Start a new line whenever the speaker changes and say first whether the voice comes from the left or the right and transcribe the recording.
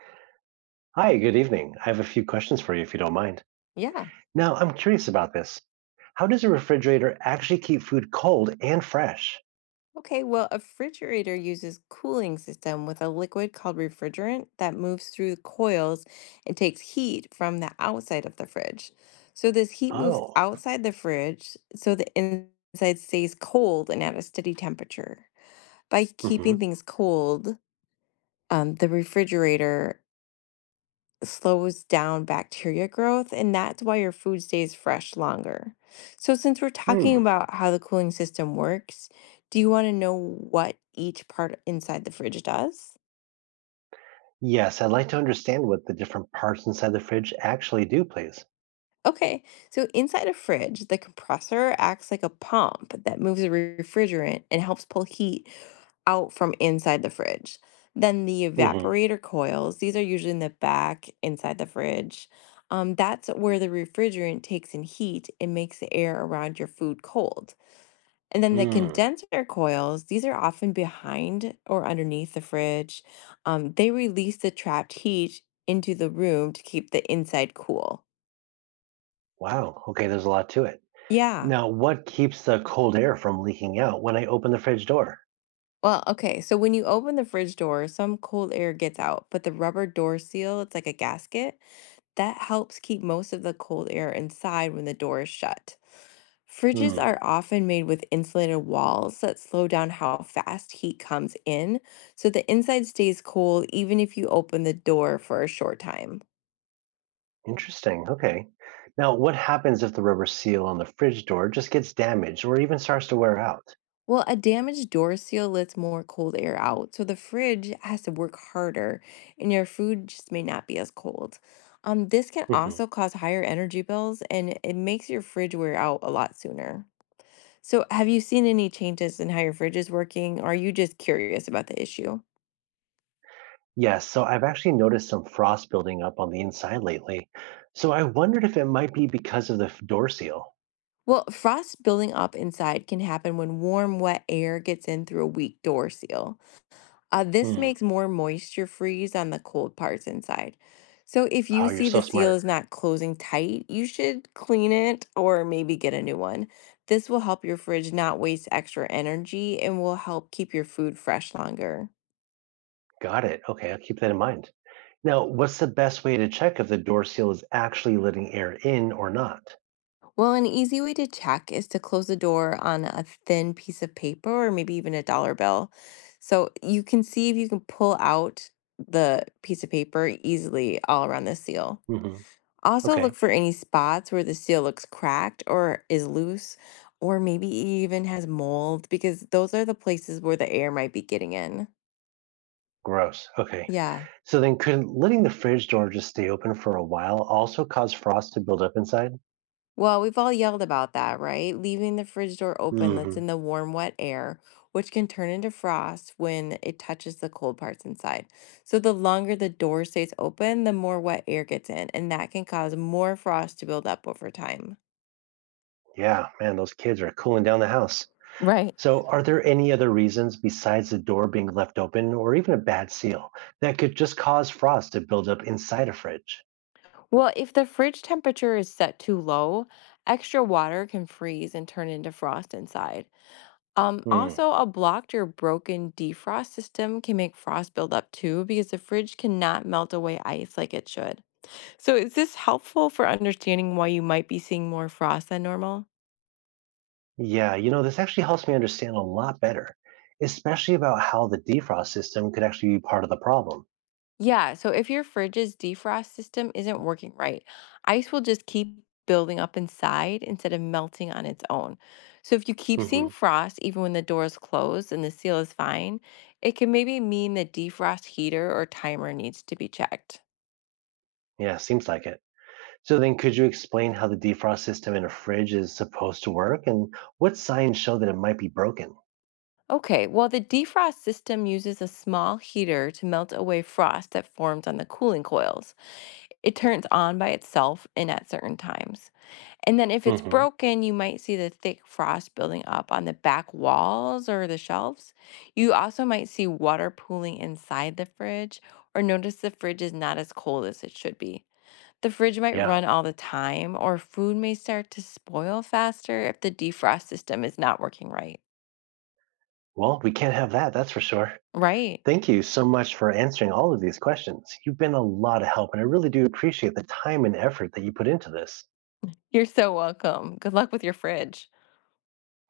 right: Hi, good evening. I have a few questions for you if you don't mind.
left: Yeah.
right: Now, I'm curious about this. How does a refrigerator actually keep food cold and fresh?
left: Okay. Well, a refrigerator uses cooling system with a liquid called refrigerant that moves through the coils and takes heat from the outside of the fridge. So this heat moves
right: Oh,
left: outside the fridge so the inside stays cold and at a steady temperature. By
right: hmm.
left: keeping things cold, the refrigerator slows down bacteria growth, and that's why your food stays fresh longer. So, since we're talking
right: Hmm.
left: about how the cooling system works, do you want to know what each part inside the fridge does?
right: Yes, I'd like to understand what the different parts inside the fridge actually do, please.
left: Okay, so inside a fridge, the compressor acts like a pump that moves the refrigerant and helps pull heat out from inside the fridge. Then the
right: Mm-hmm.
left: evaporator coils, these are usually in the back inside the fridge. That's where the refrigerant takes in heat and makes the air around your food cold. And then the
right: Mm.
left: condenser coils, these are often behind or underneath the fridge. They release the trapped heat into the room to keep the inside cool.
right: Wow. Okay, there's a lot to it.
left: Yeah.
right: Now, what keeps the cold air from leaking out when I open the fridge door?
left: Well, okay. So when you open the fridge door, some cold air gets out, but the rubber door seal, it's like a gasket that helps keep most of the cold air inside when the door is shut. Fridges are
right: Hmm.
left: often made with insulated walls that slow down how fast heat comes in, so the inside stays cold even if you open the door for a short time.
right: Interesting. Okay. Now, what happens if the rubber seal on the fridge door just gets damaged or even starts to wear out?
left: Well, a damaged door seal lets more cold air out, so the fridge has to work harder and your food just may not be as cold. This can also cause higher energy bills and it makes your fridge wear out a lot sooner. So, have you seen any changes in how your fridge is working, or are you just curious about the issue?
right: Yes, so I've actually noticed some frost building up on the inside lately. So I wondered if it might be because of the door seal.
left: Well, frost building up inside can happen when warm, wet air gets in through a weak door seal. This
right: Hmm.
left: makes more moisture freeze on the cold parts inside. So, if you
right: Oh, you're
left: see the
right: so
left: seal
right: smart.
left: is not closing tight, you should clean it or maybe get a new one. This will help your fridge not waste extra energy and will help keep your food fresh longer.
right: Got it. Okay, I'll keep that in mind. Now, what's the best way to check if the door seal is actually letting air in or not?
left: Well, an easy way to check is to close the door on a thin piece of paper or maybe even a dollar bill. So you can see if you can pull out the piece of paper easily all around the seal.
right: Hmm.
left: Also, look
right: Okay,
left: for any spots where the seal looks cracked or is loose, or maybe even has mold, because those are the places where the air might be getting in.
right: gross. Okay.
left: Yeah.
right: So then, could letting the fridge door just stay open for a while also cause frost to build up inside?
left: Well, we've all yelled about that, right? Leaving the fridge door open lets
right: Hmm.
left: in the warm, wet air, which can turn into frost when it touches the cold parts inside. So, the longer the door stays open, the more wet air gets in, and that can cause more frost to build up over time.
right: Yeah, man, those kids are cooling down the house.
left: Right.
right: So are there any other reasons besides the door being left open or even a bad seal that could just cause frost to build up inside a fridge?
left: Well, if the fridge temperature is set too low, extra water can freeze and turn into frost inside.
right: Hmm.
left: Also, a blocked or broken defrost system can make frost build up too because the fridge cannot melt away ice like it should. So is this helpful for understanding why you might be seeing more frost than normal?
right: Yeah, you know, this actually helps me understand a lot better, especially about how the defrost system could actually be part of the problem.
left: Yeah, so if your fridge's defrost system isn't working right, ice will just keep building up inside instead of melting on its own. So if you keep seeing
right: Hmm.
left: frost even when the door is closed and the seal is fine, it can maybe mean the defrost heater or timer needs to be checked.
right: Yeah, seems like it. So then could you explain how the defrost system in a fridge is supposed to work and what signs show that it might be broken?
left: Okay, well, the defrost system uses a small heater to melt away frost that forms on the cooling coils. It turns on by itself and at certain times. And then if it's
right: Hmm.
left: broken, you might see the thick frost building up on the back walls or the shelves. You also might see water pooling inside the fridge or notice the fridge is not as cold as it should be. The fridge might
right: Yeah,
left: run all the time or food may start to spoil faster if the defrost system is not working right.
right: well, we can't have that, that's for sure.
left: Right.
right: Thank you so much for answering all of these questions. You've been a lot of help, and I really do appreciate the time and effort that you put into this.
left: You're so welcome. Good luck with your fridge.